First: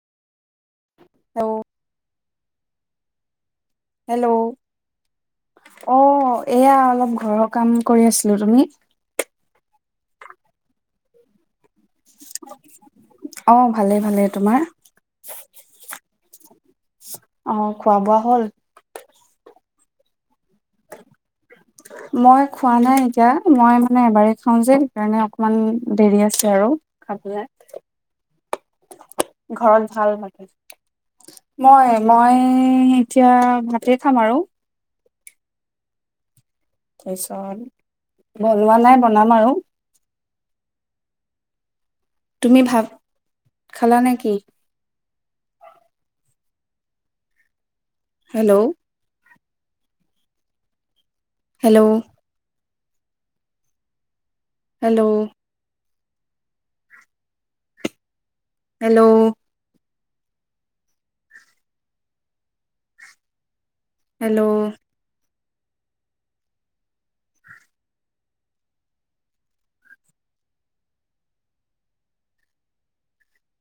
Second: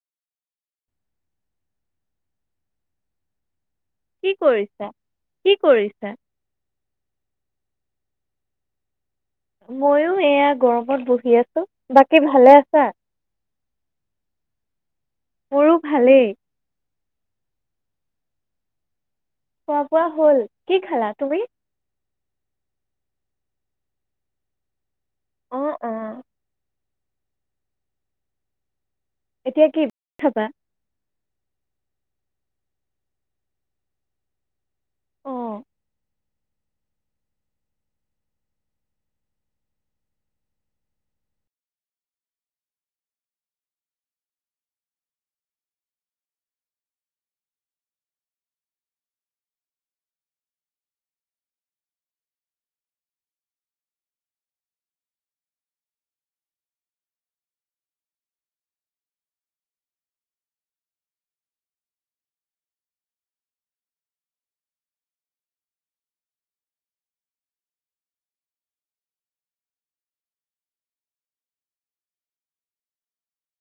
অ hello কি কৰিছা? কি অ কৰিছা? এয়া অলপ ঘৰৰ কাম কৰি আছিলো তুমি ময়ো এয়া গৰমত বহি আছো বাকী ভালে আছা অ ভালেই ভালেই তোমাৰ মোৰো ভালেই আহ খোৱা বোৱা হ'ল খোৱা বোৱা হ'ল কি খালা তুমি মই খোৱা নাই এতিয়া মই মানে এবাৰেই খাও যে সেইকাৰণে অকমান অ', দেৰি অ'। আছে আৰু আপাক এতিয়া কি ঘৰত ভাল ভাত মানে খাবা? মই মই এতিয়া ভাতে খাম আৰু অ', তাৰপিছত বনোৱা নাই বনাম আৰু তুমি ভাব খালা নে কি hello hello hello hello hello